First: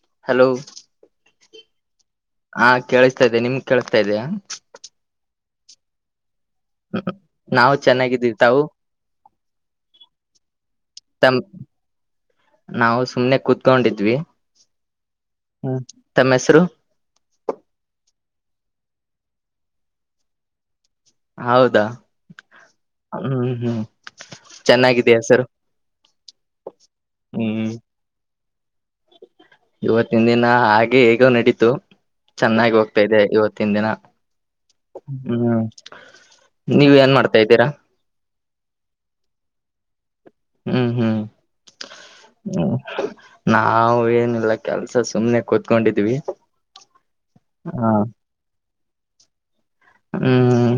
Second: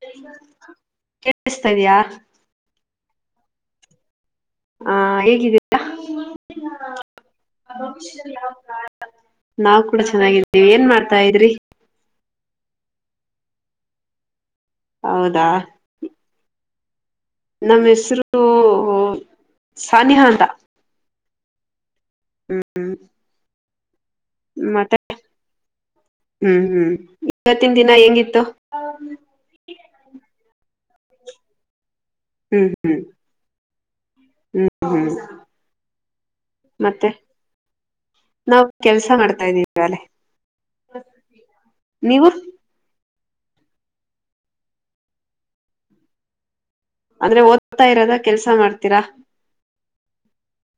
ಹ ಹಲೋ ಬ್ತ ಇದಾ ಹಾ ಕೇಳಿಸ್ತಾ ಇದೆ ನಿಮ ಕೇಳಿಸ್ತಾ ಇದೆ ಹ ಹೇಗಿದ್ದೀರಾ ನಾವು ಚೆನ್ನಾಗಿದ್ದೀವಿ ತಾವು ನಾವು ಕೂಡ ಚೆನ್ನಾಗಿದ್ದೀವಿ ಏನ್ ಮಾಡ್ತವಿ ನಾವು ಸುಮ್ನೆ ಕುೂತ್ಕೊಂಡಿದ್ವಿ ಹೌದಾ ಹ್ಮ ತಮ್ಮ ಹೆಸರು ನಮ್ಮ ಹೆಸರು ಸಾನಿಹ ಅಂತ ಹೌದಾ ಹ್ಮ್ ಹ್ಮ್ ಹ್ಮ್ ಮತ್ತೆ ಚೆನ್ನಾಗಿದೆ ಹೆಸರು ಹ್ಮ್ ಹ್ಮ್ ಇವತ್ತಿನ ಹ್ಮ್ ದಿನ ಹೆಂಗಿತ್ತು ಇವತ್ತಿನ ದಿನ ಹಾಗೆ ಹೇಗ ನಡೀತು ಹ್ಮ್ ಚೆನ್ನಾಗಿ ಹ್ಮ್ ಹೋಗ್ತಾ ಇದೆ ಇವತ್ತಿನ ದಿನ ಹ್ಮ್ ನೀವ ಏನ್ ಮಾಡ್ತಾ ಇದ್ದೀರಾ ನಾವವು ಕೆಲ್ಸ ಮಾಡ್ತಾ ಇದೀವಿವಾಲೆ ಹ್ಮ್ ಹ್ಮ್ ನೀವು ಹ್ಮ ನಾವ ಏನಿಲ್ಲ ಕೆಲ್ಸ ಸುಮ್ನೆ ಕೂತ್ಕೊಂಡಿದ್ವಿ ಅಂದ್ರೆ ಓದ್ತಾ ಹ ಇರೋದ ಕೆಲ್ಸ ಮಾಡ್ತೀರಾ ಹ್ಮ್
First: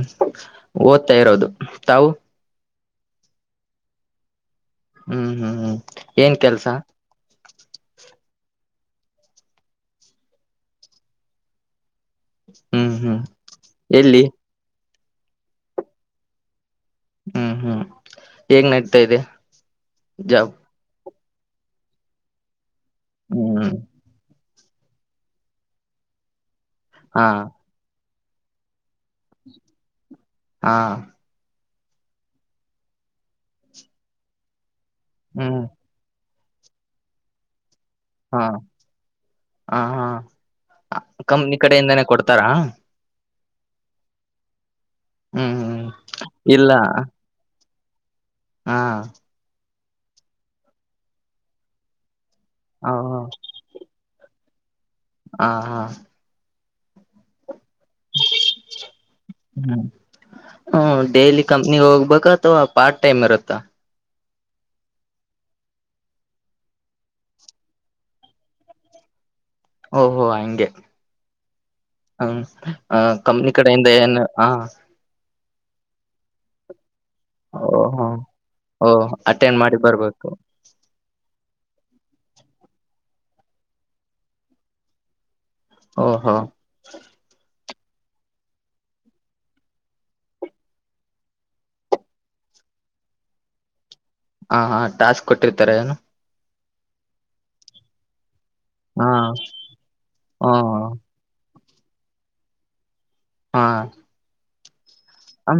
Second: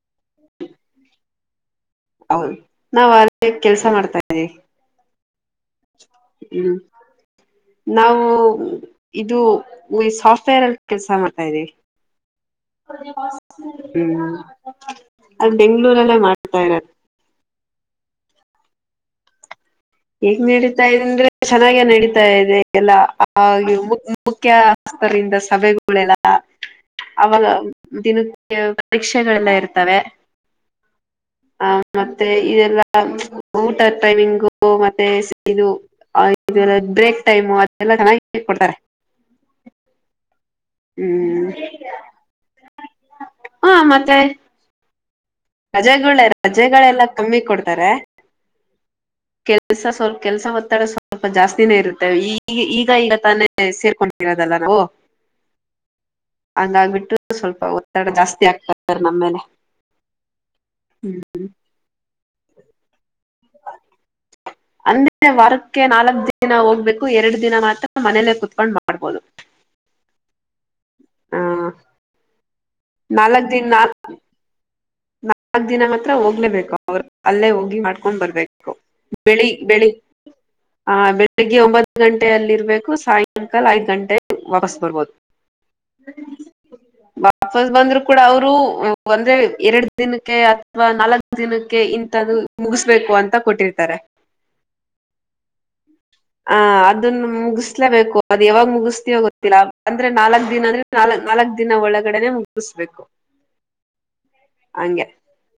ಓದ್ತಾ ಇರೋದು ತಾವು ಹೌದು ನಾವ ಅ ಕೆಲ್ಸ ಮಾಡ್ತಾ ಇದ್ದೀವಿ ಹ್ಮ್ ಹ್ಮ್ ಹ್ಮ್ ಏನ್ ಕೆಲ್ಸ ಹ್ಮ್ ನಾವು ಇದು ಈ ಸಾಫ್ಟ್ವೇರ್ ಅಲ್ಲಿ ಕೆಲ್ಸ ಮಾಡ್ತಾ್ದೀವಿ ಹ್ಮ್ ಹ್ಮ್ ಎಲ್ಲಿ ಹ್ಮ್ ಅದು್ ಬೆಂಗ್ೂರಲ್ಲೇ ಮಾಡ್ತಾ ಇರತ್ತೆ ಹ್ಮ್ ಹ್ಮ್ ಹೇಗ್ ನಡತಾ ಇದೆ ಹೇಗ್ ಜಾಬ್ ನಡೀತಾಂದ್ರೆ ಚೆನ್ನಾಗ ನಡೀತಾ ಇದೆ ಎಲ್ಲ ಹ್ಮ್ ಹಾಗೆ ಮುಖ್ಯಸ್ತರಿಂದ ಸಭೆಗಳೆಲ್ಲ ಹಾ ಅವಾಗ ದಿನ ಪರೀಕ್ಷೆಗಳೆಲ್ಲ ಇರ್ತ್ತವೆ ಹಾ ಹ ಮತ್ತೆ ಇದೆಲ್ಲ ಊಟ ಟೈಮಿಂಗು ಮತ್ತೆ ಹ್ಮ್ ಇದು ಬ್ರಕ್ ಟೈಮ್ ಅದೆಲ್ಲ ಚೆನ್ನ ಹಾ ಹ ಹಾ ಹ್ಮ್ ಕಂಪ್ನಿ ಕಡೆಯಿಂದನೇ ಕೊಡ್ತಾರಾ ಹ ಮತ್ತೆ ಹ್ಮ್ ಹ್ಮ್ ರಜೆಗಳೆ ಇಲ್ಲ ರಜೆಗಳೆಲ್ಲಾ ಕಮ್ಮಿ ಕೊಡ್ತಾರೆ ಹಾ ಕೆಲ್ಸ ಸ್ವಲ್ಪ ಕೆಲ್ಸ ಒತ್ತಡ ಸ್ವಲ್ಪ ಜಾಸ್ತಿನೇ ಇರುತ್ತೇ ಈ ಈ ಈಗ ಹ ಈಗ ತಾನೇ ಸೇರ್ಕೊಂಡಿರೋದಲ್ಲ ನಾವು ಹಾ ಹಾ ಹಂಗಗ್ಬಿಟ್ಟು ಸ್ವಲ್ಪ ಒತ್ತಡ ಜಾಸ್ತಿ ಆಗ್ತ ನಮ್ಮೇಲೆ ಹ್ಮ್ ಹ್ಮ ಹ್ಮ್ ಡೈಲಿ ಕಂಪ್ನಿ ಹೋಗ್ಬೇಕ ಅಥವಾ ಪಾರ್ಟ್ ಟೈಮ್ ಇರತ್ತಾ ಆರ್ ಅಂದೆ ವಾರಕ್ಕೆ ನಾಲ್ಕ್ ದಿನ ಹೋಗ್ಬೇಕು ಎರಡು ದಿನ ಮಾತ್ರ ಮನೇಲೆೇ ಕುೂತ್ಕೊಂಡ್ ಮಾಡ ಓಹೋ ಹಂಗೆ ಹಾ ಹ್ಮ ಆ ಕಪ್ನಿ ಕಡೆಯಿಂದ ಏನ್ ಹ ನಾಲ್ಕ್ ದಿನ ಮಾತ್ರ ಹೋಗ್ಲೇಬೇಕು ಅವ್ರ ಅಲ್ಲೇ ಹೋಗಿ ಓಹೋ ಮಾಡ್ಕೊಂಡ್ ಬರ್ಬೇಕು ಓ ಬೆಳಿ ಅಟೆಂಡ್ ಮಾಡಿ ಬೆಳಿ ಬರ್ಬೇಕು ಹ ಬೆಳಗ್ಗೆ ಒಂಬತ್ತು ಗಂಟೆ ಅೆಯಲ್ಲಿ ಇರ್ಬೇಕು ಸಾಯಂಕಾಲ ಐದ್ ಗಂಟೆ ವಾಪಸ್ ಬರ್ಬೋದು ಓಹಾ ವಾಪಸ್ ಬಂದ್ರು ಕೂಡ ಅವರು ಒಂದ್ರೆ ಎರಡು ದಿನಕ್ಕೆ ಅಥವಾ ನಾಲ್ಕು ದಿನಕ್ಕೆ ಇಂತಥ್ದ ಮುಗಿಸ್ಬೇಕು ಅಂತ ಕೊಟ್ಟಿರ್ತಾರೆ ಹಾ ಹಾ ಟಾಸ್ಕ್ ಕೊಟ್ಟಿರ್ತಾರೆ ಏನು ಹ ಅದನ್ನು ಮುಗಿಸ್ಲೇಬೇಕು ಅದು ಯಾವಾಗ್ ಮುಗ ಹಾ ಮುಗಿಸ್ತೀ ಗೊತ್ತಿಲ್ಲಾ ಅಂದ್ರೆ ನಾಲ್ಕ್ ಹ ದಿನ ಅಂದ್ರೆ ನಾಕ್ ನಾಲ್ಕ್ ದಿನ ಒಳಗಡೆನೆ ಮುಗಿಸ್ಬೇಕು ಹಾಂ ಹಂಗೆ ಹ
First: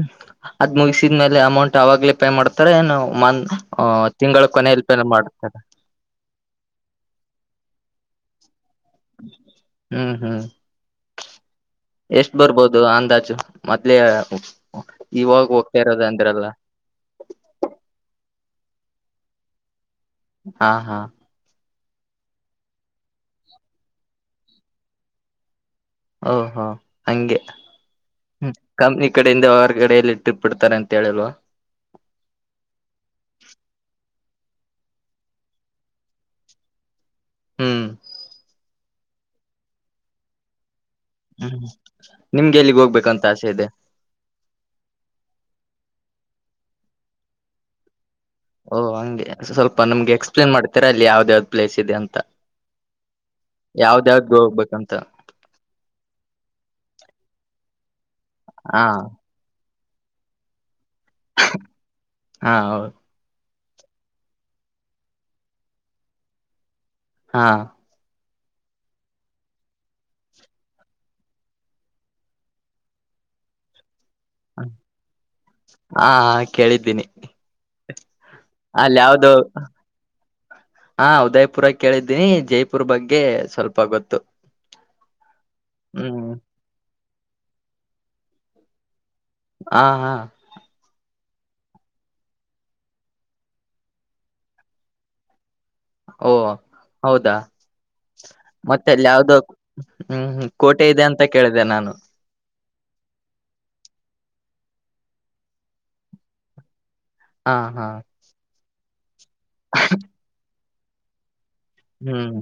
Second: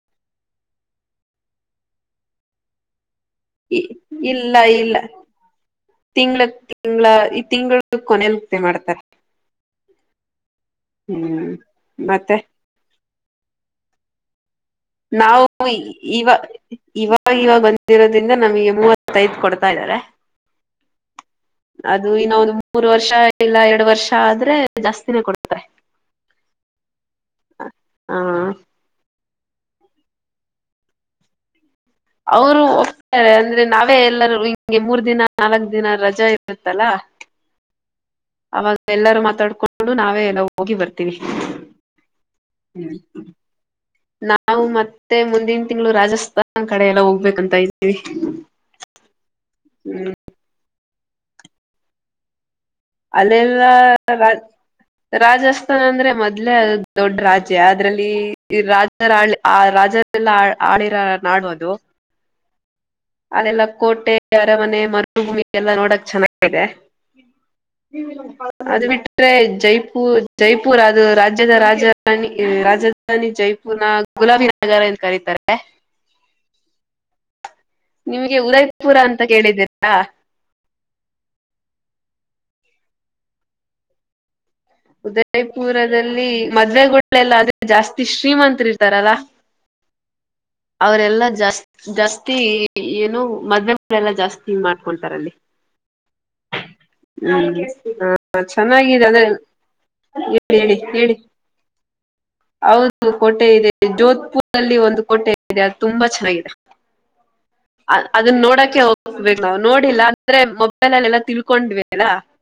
ಅದ್ ಮುಗಿಸಿದ್ಮೇಲೆ ಅಮೌಂಟ್ ಅವಾಗ್ಲೇ ಪೇ ಮಾಡ್ತಾರ ಏನ ಮನ್ ಹ ತಿಂಗಳ ಇಲ್ಲ ಇಲ್ಲ ಕೊನಲ್ಪನ ಮಾಡ್ತದ ತಿಂಗ್ಳ ತಿಂಗಗಳ ಈ ತಿಂಗಳ ಕೊನಲಿ ಉ ಮಾಡ್ತಾರ ಹ್ಮ್ ಹ್ಮ್ ಹ್ಮ್ ಎಷ್ಟು ಮತ್ತೆ ಬರ್ಬೋದು ಅಂದಾಜು ಮತ್ತಲ ನಾವು ಇವ ಇವ ಇವಾಗ ಬಂದಿರೋದ್ರಿಂದ ನಮ್ಗೆ ಮೂವತ್ತೈದ ಕೊಡ್ತಾ ಇದಾರೆ ಹಾ ಹಾ ಅದು ಇನ್ನ ಒಂದು ಮೂರು ವರ್ಷ ಇಲ್ಲ ಎರಡು ವರ್ಷ ಆದ್ರೆ ಜಾಸ್ತಿನೇ ಕೊಡ್ತ ಓಹೋ ಹಗೆ ಹ ಹ್ಮ್ ಕಂಪ್ನಿ ಕಡೆಯಿಂದ ಅವರ ಕಡೆಯಲ್ಲಿ ಟ್ರಿಪ್ ಇಡ್ತಾರೆ ಅಂತ ಹೇಳಿಲ್ವಾ ಅವರು ಹೋಗ್ತಾರೆ ಅಂದ್ರೆ ನಾವೇ ಎಲ್ಲರೂ ಹಿಂಗೆ ಮೂರ್ ದಿನ ನಾಲ್ಕ್ ದಿನ ರಜಾ ಇರುತ್ತಲ್ಲಾ ಹ ಹ್ಮ್ ಅವಾಗ ಎಲ್ಲರೂ ಮಾತಾಡ್ಕೊಂಡು ನಾವೇ ಎಲ್ಲ ಹೋಗಿ ಬರ್ತೀವಿ ಹ್ಮ ಷೇದೆೇ ನಾವು ಮತ್ತೆ ಮುಂದಿನ ತಿಂಗಳು ರಾಜಸ್ಥಾನ್ ಕಡೆ ಎಲ್ಲ ಹೋಗ್ಬೇಕಂತ ಇದತೀವಿ ಓಹ ಹಂಗೆ ಸ್ವಲ್ಪ ನಿಮ್ಗೆ ಎಕ್ಸ್ಪ್ಲೇನ್ ಮಾಡ್ತೀರಾ ಅಲ್ಲಿ ಯಾವ್ದ ಯಾವ್ದ್ ಪ್ಲೇಸ್ ಇದೆ ಅಂತ ಅಲ್ಲಲ್ಲ ಯಾವ್ದ ಯಾವ್ದ್ ಹೋಗ್ಬೇಕಂತ ರಾಜಸ್ಥಾನ್ ಅಂದ್ರೆ ಮೊದ್ಲೇ ಅ ದೊಡ್ಡ ರಾಜ್ಯ ಅದ್ರಲ್ಲಿ ಹಾ ರಾಜರ ಆ ರಾಜ ಲ್ಲ ಆಡಿಿರ ನಡುವದು ಹಾ ಹೌದು ಅದೆಲ್ಲ ಕೋಟೆ ಅರಮನೆ ಮರುಭೂಮಿ ಎಲ್ಲಾ ನೋಡಕ್ ಚೆನ್ನಾಗಿದೆ ಹಾ ಹ ಅದು ಬಿಟ್ರೆ ಜೈಪು ಜೈಪುರ್ ಅದು ರಾಜ್ಯದ ರಾಜಧಾನಿ ರಾಜ ನ ಜೈಪುರ್ ನ ಗುಲಾಬಿ ನಗರ ಏನ್ ಕರೀತಾರೆ. ಹಾ ಕೇಳಿದ್ದೀನಿ. ನಿಮ್ಗೆ ಉದಯಪುರ ಅಲ್ಲಿ ಅಂತ ಕೇಳಿದ್ದೀರಾ. ಆ ಉದಯ್ ಪುರ ಕೇಳಿದ್ದೀನಿ ಜೈಪುರ್ ಬಗ್ಗೆ ಸ್ವಲ್ಪ ಗೊತ್ತು. ಉದಯಪುರದಲ್ಲಿ ಹ್ಮ್ ಮದ್ವೆಗುಳೆಲ್ಲ ಅಂದ್ರೆ ಜಾಸ್ತಿ ಶ್ರೀಮಂತರಿರ್ತಾರಲ್ಲಾ ಹಾ ಹಾ. ಅವರೆಲ್ಲಾ ಜಾಸ್ ಜಾಸ್ತಿ ಏನು ಮದ್ವೆ ಎಲ್ಲಾ ಜಾಸ್ತಿ ಮಾಡ್ಕೊಂತಾರಲ್ಲಿ. ಓ ಹೌದಾ ಹ್ಮ ಹಾ ಮತ್ತೆ ಚೆನ್ನಾಗಿದೆ ಅಲ್ಲಿ ಅದೇ ಯಾವ್ದೋ ಹ್ಮ್ ಹ್ಮ ಕೋಟೆ ಇದೆ ಅಂತ ಕೇಳಿದೆೆ ನಾನು. ಹೌದು ಕೋಟೆ ಇದೆ ಜೋದ್ಪುರಲ್ಲಿ ಒಂದು ಕೋಟೆ ಇದೆ ಅದು ತುಂಬಾ ಚೆನ್ನಾಗಿದೆ. ಹಾ. ಅದನ್ನ ನೋಡಕೆ ಹೋಗ್ಬೇಕ ನಾವು ನೋಡಿಲ್ಲ ಅಂದ್ರೆ ಮೊಬೈಲ್ ಅಲ್ಲಿ ಎಲ್ಲಾ ತಿಳ್ಕೊಂಡ್ವಿ. ಅಲ್ಲ ಹ್ಮ್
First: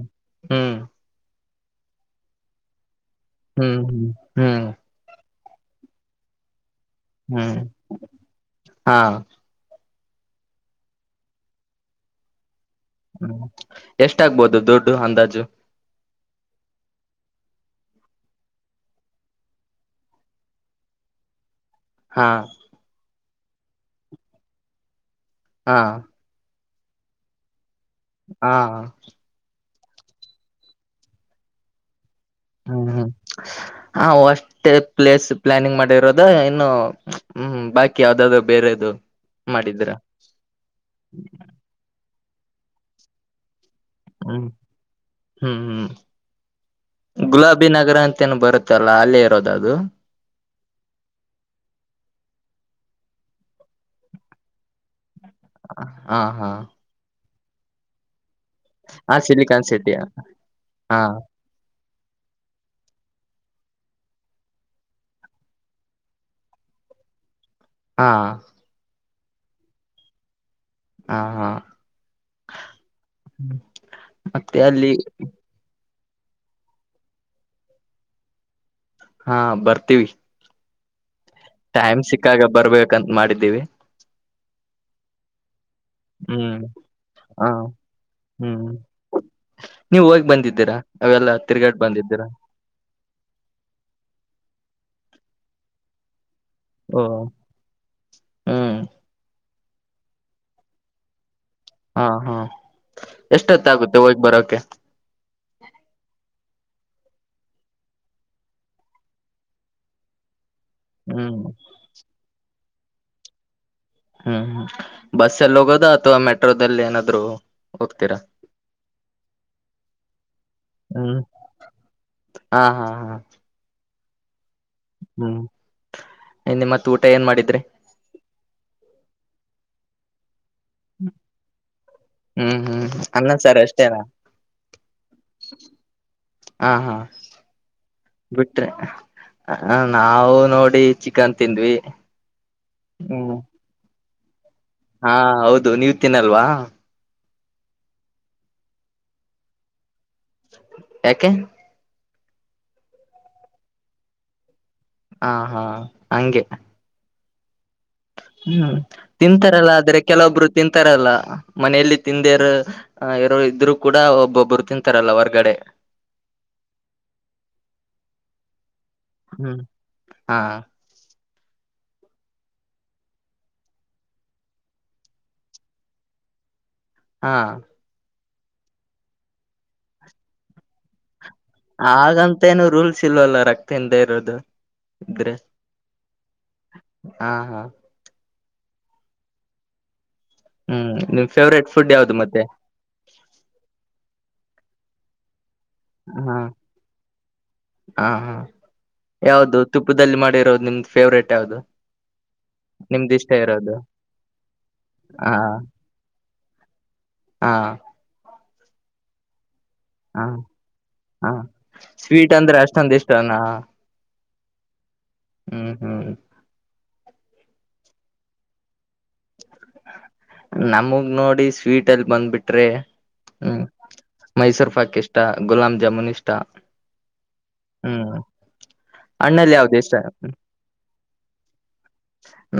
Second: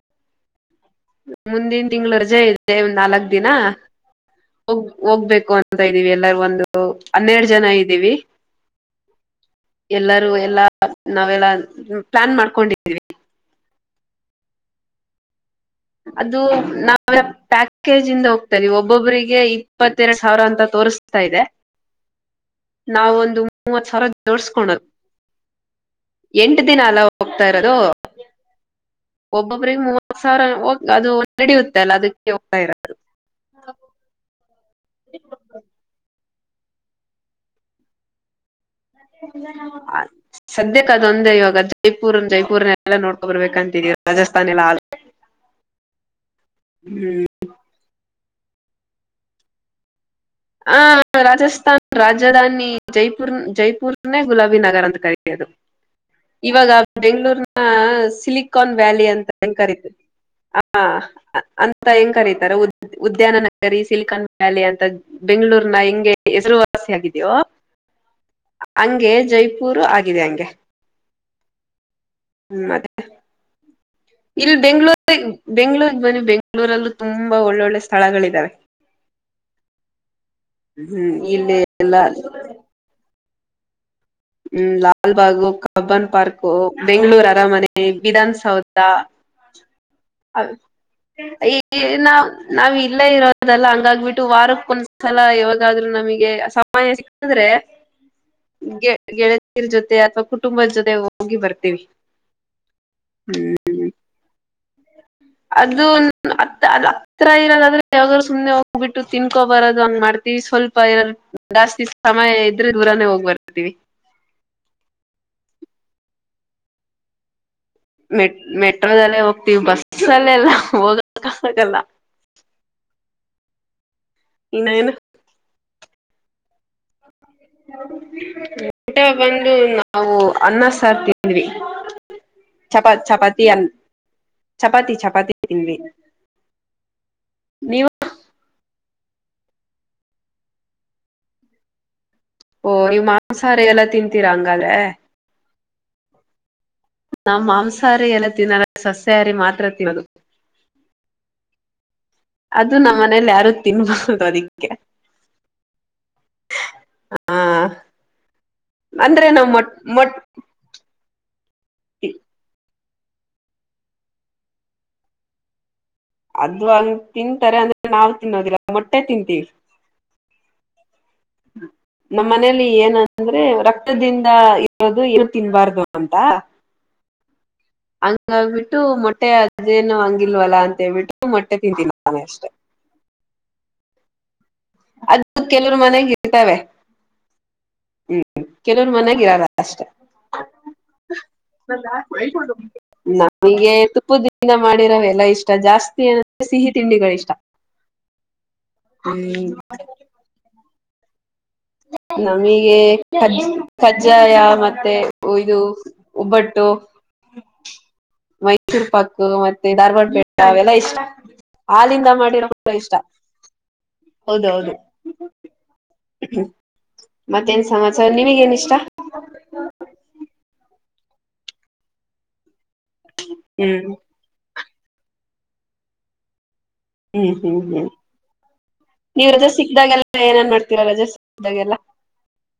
ಹ್ಮ್. ಮುಂದಿನ ತಿಂಗಳ ರಜೆ ಇದೆ ಒಂದ್ ನಾಲ್ಕ್ ದಿನ ಹ್ಮ್ ಹ್ಮ್ ಹ್ಮ್ ಹೋಗ್ ಹೋಗ್ಬೇಕು ಅಂತ ಇದ್ದೀವಿ ಎಲ್ಲಾರು ಒಂದು ಹನ್ನೆರಡು ಹ್ಮ್ ಜನ ಇದಿವಿ. ಹಾ ಎಲ್ಲರೂ ಎಲ್ಲಾ ನಾವೆಲ್ಲಾ ಪ್ಲಾನ್ ಮಾಡ್ಕೊಂಡಿದೀವಿ. ಹ್ಮ್ ಎಷ್ಟಾಗ್ಬೋದು ದುಡ್ಡು ಅಂದಾಜು. ಅದು ನಾವ್ ಪ್ಯಾಕೇಜ ಇಂದ ಹೋಗ್ತಾ ಇದಿವಿ ಒಬ್ಬೊಬ್ಬ್ರಿಗೆ ಇಪ್ಪತ್ತೆರಡ್ ಸಾವಿರ ಅಂತ ತೋರಸ್ ತಾ ಇದೆ. ಹಾ. ನಾವ ಒಂದು ಮೂವತ್ ಸಾವರ ಜೋಡ್ಸ್ಕೊಣೋದ್. ಹಾ. ಎಂಟು ದಿನ ಅಲ್ಲ ಹೋಗ್ತಾ ಇರೋದು. ಹಾ ಹಾ. ಒಬ್ಬೊಬ್ರಿಗೆ ಮೂವತ್ ಸಾವಿರ ಹೋಗ್ ಅದು ನಡಿಯುತ್ತೆ ಅಲ್ಲಾ ಅದಕ್ ಹ್ಮ್ ಹ್ಮ್ ಹಾ ಒಷ್ಟೇ ಪ್ಲೇಸ್ ಪ್ಲಾನಿಂಗ್ ಮಾಡಿರೋ ಅ ಇನ್ನು ಹ್ಮ್ ಬಾಕಿ ಯಾವ್ದಾದು ಬೇರೆದು. ಮಾಡಿದ್ರ ಸದ್ಯಕ್ಕ ಅದೊಂದೇ ಇವಾಗ ಜೈಪುರ್ ಜೈಪುರ್ನ ಎಲ್ಲ ನೋಡ್ಕೊ ಬರ್ಬೇಕಂತಿದಿವಿ. ಹ್ಮ್ ಹ್ಮ್ ಹ್ಮ್ ಹ್ಮ್ ಗುಲಾಬಿ ನಗರ ಅಂತ್ ತ್ತೇನೋ ಬರುತ್ತಲ್ಲ ಅಲ್ಲೇ ಇರೋದ ಅದು. ಆ ರಾಜಸ್ಥಾನ ರಾಜಧಾನಿ ಜೈಪುರ್ ಜೈಪುರ್ನೇ ಗುಲಾಬೀ ನಗರ ಅಂತ ಕರಿ ಅದು ಹಾ ಹಾ ಇವಾಗ ಬೆಂಗ್ಳೂರ್ನ ಸಿಲಿಕ್ ಕಾನ್ ವ್ಯಾಲಿ ಹ ಅಂತ ಹೆಂಗ್ ಸಿಲಿಕಾನ್ ಕರೀತ ಸಿಟಿ ಹಾ ಅಂ ತ ಹೆಂಗ್ ಕರೀತಾರೋ ಉದ್ಯಾನ ನಗರಿ ಸಿಲಿಕಾನ್ ವ್ಯಾಲಿ ಅಂತ ಬೆಂಗ್ಳೂರ್ನ ಹೆಂಗೆ ಹೆಸರುವಾಸಿ ಆಗಿದ್ಯೋ ಹಾ. ಹಂಗೆ ಜೈಪುರು ಆಗಿದೆ ಹಂಗೆ. ಹಾ ಹಾ ಹ್ಮ್ ಮತ್ತೆ ಇಲ್ಲಿ ಮತ್ತೆ ಅಲ್ಲಿ ಬೆಂಗ್ಳೂರ್ ಬನ್ನಿ ಬೆಂಗಳೂರಲ್ಲೂ ತುಂಬಾ ಒಳ್ಳೊಳ್ಳೆ ಸ್ಥಳಗಳಿದಾವೆ. ಹಾ ಬರ್ತೀವಿ. ಹ್ಮ್ ಇಲ್ಲೇ ಟೈಮ್ ಸಿಕ್ಕಾಗ ಬರ್ಬೇಕಂತ್ ಮಾಡಿದಿವಿ. ಹ್ಮ್ ಲಾಲ್ಬಾಗು ಕಬ್ಬನ್ ಪಾರ್ಕ್ ಹ್ಮ್ ಬೆಂಗಳೂರು ಹ ಅರಮನೆ ಹ್ಮ್ ವಿಧನ್ಸೌಧ ನೀವ್ ಹೋಗಿ ಬಂದಿದ್ದೀರಾ ಅವೆಲ್ಲ ತಿರುಗಾಡ್ ಬಂದ ನ ನಾವ ಇಲ್ಲೇ ಇರೋದಲ್ಲ ಹಂಗಾಗಬಿಟ್ಟು ವಾರಕ್ಕ ಒಂದ್ಸಲ ಯಾವಾಗಾದ್ರು ನಮಗೆ ಓ ಸಿಕ್ಕಂದ್ರೆಗೆ ಹ್ಮ್ ಗೆಳತರ್ ಜೊತೆ ಅಥವಾ ಕುಟುಂಬದ ಜೊತೆ ಹೋಗಿ ಬರ್ತೀವಿ ಹಾ ಹಾ ಹ್ಮ್ ಎಷ್ಟೊತ್ತ ಆಗುತ್ತೆ ಹೋಗ್ ಬರೋಕೆ ಅದು ಅತ್ತ ಅ ಹತ್ರ ಇರೋದಾದ್ರೆ ಯಾವಾಗರು ಸುನೆ ಹೋಗ್ಬಿಟ್ಟು ತಿನ್ಕೋ ಬರೋದು ಹಂಗ್ ಮಾಡ್ತತಿವಿ ಸ್ವಲ್ಪ ಹ್ಮ್ ಸ್ವಪ ಜಾಸ್ತಿ ಸಮಯ ಇದ್ರೆ ದೂರನೇ ಹೋಗ್ ಬರ್ತೀವಿ ಹ್ಮ್ ಹ್ಮ್ ಬಸ್ಸಲ್ಲಿ ಹೋಗೋದ ಅಥವಾ ಮೆಟ್ರೋದಲ್ಲಿ ಏನಾದ್ರು ಹೋಗ್ತೀರಾ ಮೆ ಮೆಟ್ರೋದಲ್ಲೇ ಹೋಗ್ತೀವಿ ಬಸ್ ಅಲ್ಲೆಲ್ಲ ಹೋಗ ಹ್ಮ್ ಕಾಗಲ್ಲ ಆಲ್ಲ ಹಾ ಹಾ ಹಾ ಲ್ಲೇನು ಹ್ಮ್ ಇ ಮತ್ ಊಟ ಏನ್ ಮಾಡಿದ್ರಿ ಊಟ ಬಂದು ನಾವು ಅನ್ನ ಸಾರ್ ತಿಂದ್ವಿ ಹ್ಮ್ ಹ್ಮ್ ಚಪಾ ಅನ್ನ ಚಪಾತಿ ಸಾರ್ ಅನ್ ಅಷ್ಟೇನಾ ಚಪಾತಿ ಚಪಾತಿ ತಿನ್ವಿ ಹಾ ಹಾ ಬಿಟ್ರೆ ಹ ನಾವು ನೋಡಿ ಚಿಕನ್ ತಿಂದ್ವಿ ಓ ನೀ ಮಾಂಸಾರ ಎಲ್ಲಾ ತಿಂತೀರಾ ಹಂಗಾದೆ ಹಾ ಹೌದು ನೀವ್ ತಿನ್ನಲ್ವಾ ನಾ ಮಾಂಸಾಹಾರಿ ಎಲ್ಲ ತಿನ್ನಲ್ಲ ಸಸ್ಯಹಾರಿ ಮಾತ್ರ ತಿನ್ನೋದು ಯಾಕೆ ಅದು ನಮ್ಮ ಮನೇಲಿ ಯಾರು ತಿನ್ಬಹುದು ಅದಕ್ಕೆ ಹಾ ಹಾ ಹಂಗೆ ಹಾ ಹ್ಮ್ ಅಂದ್ರೆ ನಾವ್ ಮೊಟ್ ತಿಂತಾರಲ್ಲ ಆದ್ರೆ ಮೊಟ್ ಕೆಲವೊಬ್ರು ತಿಂತಾರಲ್ಲ ಮನೆಯಲ್ಲಿ ತಿಂದೇರು ಹ ಇರೋರು ಇದ್ರು ಕೂಡ ಒಬ್ಬೊಬ್ರು ತಿಂತಾರಲ್ಲ ಹೊರ್ಗಡೆ ಅದ್ಂಗ ತಿಂತಾರೆ ಅಂದ್ರೆ ನಾವವು ತಿನ್ನದಿಲ್ಲ ಮೊಟ್ಟೆ ತಿಂತೀವಿ ಹ್ಮ್ ಹಾ ಹ್ಮ ನಮ್ಮ ಮನೇಲಿ ಏನಂದ್ರೆ ರಕ್ತದಿಂದ ಇರೋದು ಏನು ತಿನ್ಬಾರ್ದು ಅಂತ ಹಾ ಹಂಗಾಗಬಿಟ್ಟು ಮೊಟ್ಟೆ ಅದೇನು ಹಂಗಿಲ್ವಲ್ಲ ಅಂತ ಹೇಳ್ಬಿಟ್ಟು ಮಟ್ಟ ಹಾಗಂತೇನು ರೂಲ್ಸ್ ಇಲ್ವಲ್ಲ ರಕ್ತದಿಂದ ಇರೋದು ಅದ ಇದ್ರೆ ಕೆಲವರು ಮನೆಗ ಇರ್ತವೆ ಹಾ ಹಾ ಹ್ಮ್ ಕೆಲವ್ ಮನ್ಯಾಗ ಇರಲ್ಲ ಅಷ್ಟೇ ಹ್ಮ್ ನಿಮ್ ಫವೇಟ್ ಫುಡ್ ಹೌದಾ ಯಾವ್ದ ಮತ್ತೆ ನಮಗೆ ತುಪ್ಪ ದಿನ ಮಾಡಿರೋ ಎಲ್ಲ ಇಷ್ಟ ಜಾಸ್ತಿ ಸಿ ಹಾ ಏಂದ್ರೆ ಸಿಹಿ ತಿಂಡಿಗಳ ಇಷ್ಟ ಹಾ ಹಾ ಹ್ಮ್ ಯಾವ್ದು ತುಪ್ಪದಲ್ಲಿ ಮಾಡಿರೋದು ನಿಮ್ದ್ ಫೇವ್ರೇಟ್ ಯಾವ್ದದು ನಮಗೆ ಕಜ ಕಜ್ಜಾಯ ಮತ್ತೆ ಹಾ ಇಯದು ಒಬ್ಬಟ್ಟು ಹಾ ಮೈಸೂರು ಪಾಕ್ ಮತ್ತೆ ಮ ಧಾರವಾಡ ಹಾ ಬೆಟೆ ಅವೆಲ್ಲಾ ಇಷ್ಟ ಹಾ ಹಾಲಿಂದ ಸ್ವೀಟ್ ಮಾಡಿರೋ ಅಂದ್ರೆ ಕೂಡ ಅಷ್ಟೊಂದ ಇಷ್ಟ ಇಷ್ಟನಾ ಹೌದೌದು ಹ್ಮ್ ಹ್ಮ್ ಹ್ಮ ಮತ್ತೇನ್ ಸಮಾಚಾರ ನಿನಗ್ ಏನ್ ಇಷ್ಟಾ ನಮಗ್ ನೋಡಿ ಸ್ವೀಟ್ ಅಲ್ಲಿ ಬಂದ್ಬಿಟ್ರೆ ಹ್ಮ್ ಮೈಸೂರು ಪಾಕ್ ಇಷ್ಟ ಗುಲಾಬ್ ಜಾಮೂನ್ ಇಷ್ಟಾ ಹ್ಮ್ ಹ್ಮ್ ಹ್ಮ್ ನೀವ್ ರಜೆ ಹಣ್ಣಲ್ಲಿ ಯಾವ್ದು ಇಷ್ಟ ಸಿಕ್ಕ್ದಾಗೆಲ್ಲ ಏನನ್ ಮಾಡ್ತೀರ ರಜೆ ಸಿಕಗ್ದಾಗೆಲ್ಲಾ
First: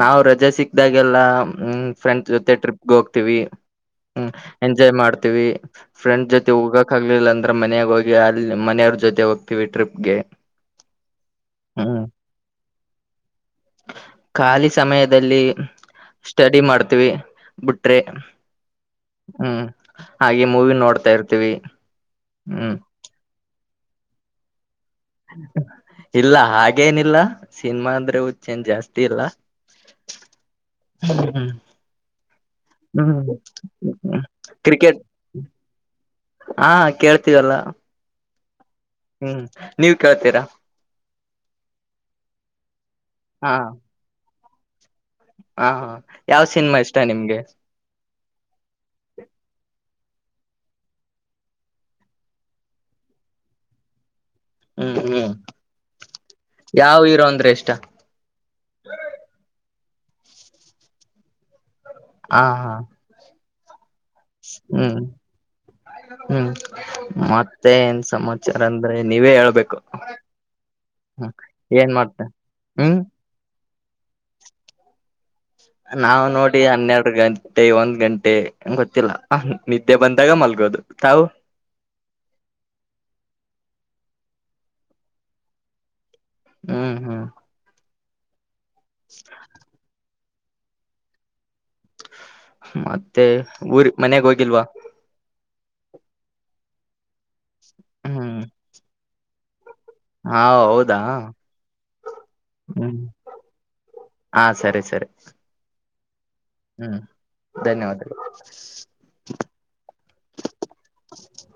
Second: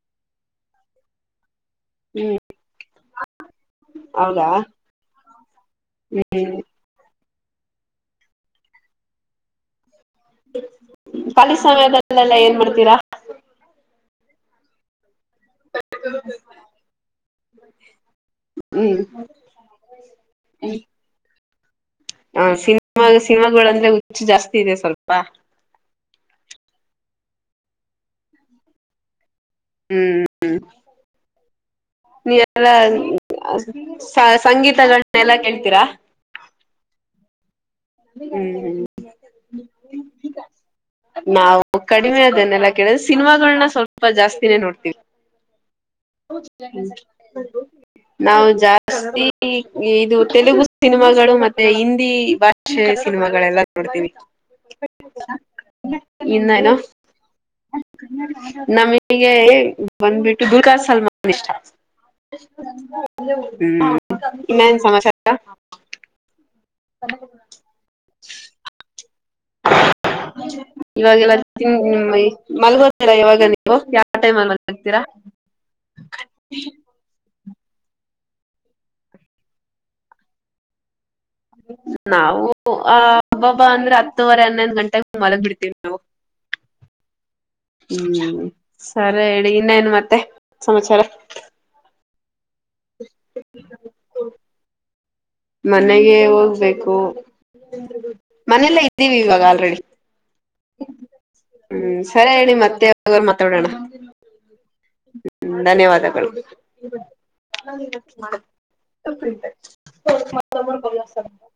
ನಾವು ರಜೆ ಸಿಕ್ದಾಗೆಲ್ಲಾ ಹ್ಮ್ ಫ್ರೆಂಡ್ಸ್ ಹ್ಮ್ ಜೊತೆ ಟ್ರಿಪ್ಗೆ ಹೋಗ್ತಿವಿ ಹ್ಮ ಹೌದಾ ಎಂಜಾಯ್ ಮಾಡ್ತೀವಿ ಫ್ರೆಂಡ್ ಜೊತೆ ಹ್ಮ್ ಹೋಗಕ್ ಹಗ್ಲಿಲ್ಲ ಅಂದ್ರೆ ಮನಯಾಗ ಹೋಗಿ ಅಲ್ಲಿ ಮನೆಯವ್ರ ಜೊತೆ ಹೋಗ್ತೀವಿ ಟ್ರಿಪ್ಗೆ ಖಾಲಿ ಹ್ಮ್ ಸಮಯದಲ್ಲೆಲ್ಲ ಏನ್ ಮಾಡ್ತೀರಾ ಖಾಲಿ ಸಮಯದಲ್ಲಿ ಸ್ಟಡಿ ಮಾಡ್ತೀವಿ ಬಿಟ್ರೆ ಹ್ಮ್ ಹ್ಮ್ ಹಾಗೆ ಮೂವಿ ನೋಡ್ತಾ ಇರ್ತಿವಿ ಹಾ ಸಿನಿಮಾಗ ಸಿನಮಾಗಳ ಅಂದ್ರೆ ಹುಚ್ಚು ಜಾಸ್ತಿ ಇದೆ ಸ್ವಲ್ಪ ಇಲ್ಲಾ ಹಾಗೇನಿಲ್ಲಾ ಸಿನಿಮಾ ಅಂದ್ರೆ ಹಚ್ಚೇನ್ ಜಾಸ್ತಿ ಇಲ್ಲಾ ಹ್ಮ್ ನೀ ಎಲ್ಲ ಕ್ರಿಕೆಟ್ ಸಂಗೀತಗಳನ್ನ ಎಲ್ಲಾ ಕೇಳ್ತೀರಾ ಹಾ ಕೇಳ್ತೀವಲ್ಲ ಹ್ಮ್ ಹು ಹ್ಮ್ ನೀವ್ [unintelligible] ಕೇಳ್ತೀರಾ ನಾವು ಕಡಿಮೆ ಅದನ್ನೆಲ್ಲಾ ಕೇಳಿದ ಸಿನಿಮಾಗಳನ್ನ ಸ್ವಲ್ಪ ಸ್ವಲ್ಪ ಜಾಸ್ತಿನೇ ನೋಡ್ತೀವಿ. ಹಾ ಯಾವ ಸಿನಿಮಾ ಇಷ್ಟ ನಿಮ್ಗೆ ನಾವು ಜಾಸ್ತಿ ಇದು ತೆಲುಗು ಸಿನಿಮಾಗಳು ಮತ್ತೆ ಹಿಂದಿ ಭಾಷೆ ಷೆ ಸಿನಿಮಾಗಳೆಲ್ಲ ನೋಡ್ತೀವಿ ಹ್ಮ್ ಹ್ಮ್ ಇನ್ನೇನು ಯಾವ ಹಿರೋ ಅಂದ್ರೆ ಇಷ್ಟಾ ನಮಗೆ ಬಂದ್ಬಿಟ್ಟು ಬತಾ ಸಲ್ಮಾನ್ ಇಷ್ಟ ಹ ಹಾ [unintelligible] ಇನ್ನೇನ್ ಹ್ಮ್ ಸಮಾಚಾರ ಹ್ಮ್ ಮತ್ತೆ ಏನ್ ಸಮಾಚಾರ ಅಂದ್ರೆ ನೀವೇ ಹೇಳ್ಬೇಕು ಹ್ಮ ಇವಾಗೆಲ್ಲ ಏನ್ ಮಾಡ್ತ ಹ್ಮ್ ಮಲ್ಗೋದಿಲ್ಲ ಇವಾಗ ಓ ಯಾವ ಟೈಮ್ ಅ [unintelligible] ನಾವ್ ನೋಡಿ ಹನ್ನೆರಡು ಗಂಟೆ ಒಂದ್ ಗಂಟೆ ಗೊತ್ತಿಲ್ಲ ನಿದ್ದೆ ಬಂದಾಗ ಮಲ್ಗೋದು ತಾವು ನಾವು ಆ ಅಬ್ಬ ಅಬ್ಬಾ ಅಂದ್ರೆ ಹತ್ತೂವರೆ ಹನ್ನೊಂದು ಗಂಟೆೆಗೆ ಮಲಗ್ ಬಿಡ್ತೀವಿ ನಾವು ಹ್ಮ್ ಹ್ಮ್ ಹ್ಮ್ ಸರಿ ಹೇಳಿ ಇನ್ನೇನು ಮತ್ತೆ ಸಮಾಚಾರ ಮತ್ತೆ ಊರ್ ಮನೆಗೆ ಹೋಗಿಲ್ವಾ ಮನೆಗೆ ಹೋಗ್ಬೇಕು ಹ್ಮ್ ಮನೆಯಲ್ಲಿ ಇದ್ದೀವಿ ಇವಾಗ ಆಲ್ರೆಡಿ ಹಾ ಹೌದಾ ಹ್ಮ್ ಸರಿ ಹೇಳಣಿ ಮತ್ತೆ ಹ್ಮ್ ಅವರು ಮಾತಾಡೋಣ ಹಾ ಸರಿ ಸರಿ ಹ್ಮ ಧನ್ಯವಾದಗಳು ಹ್ಮ್ ಧನ್ಯವಾದ. [unintelligible]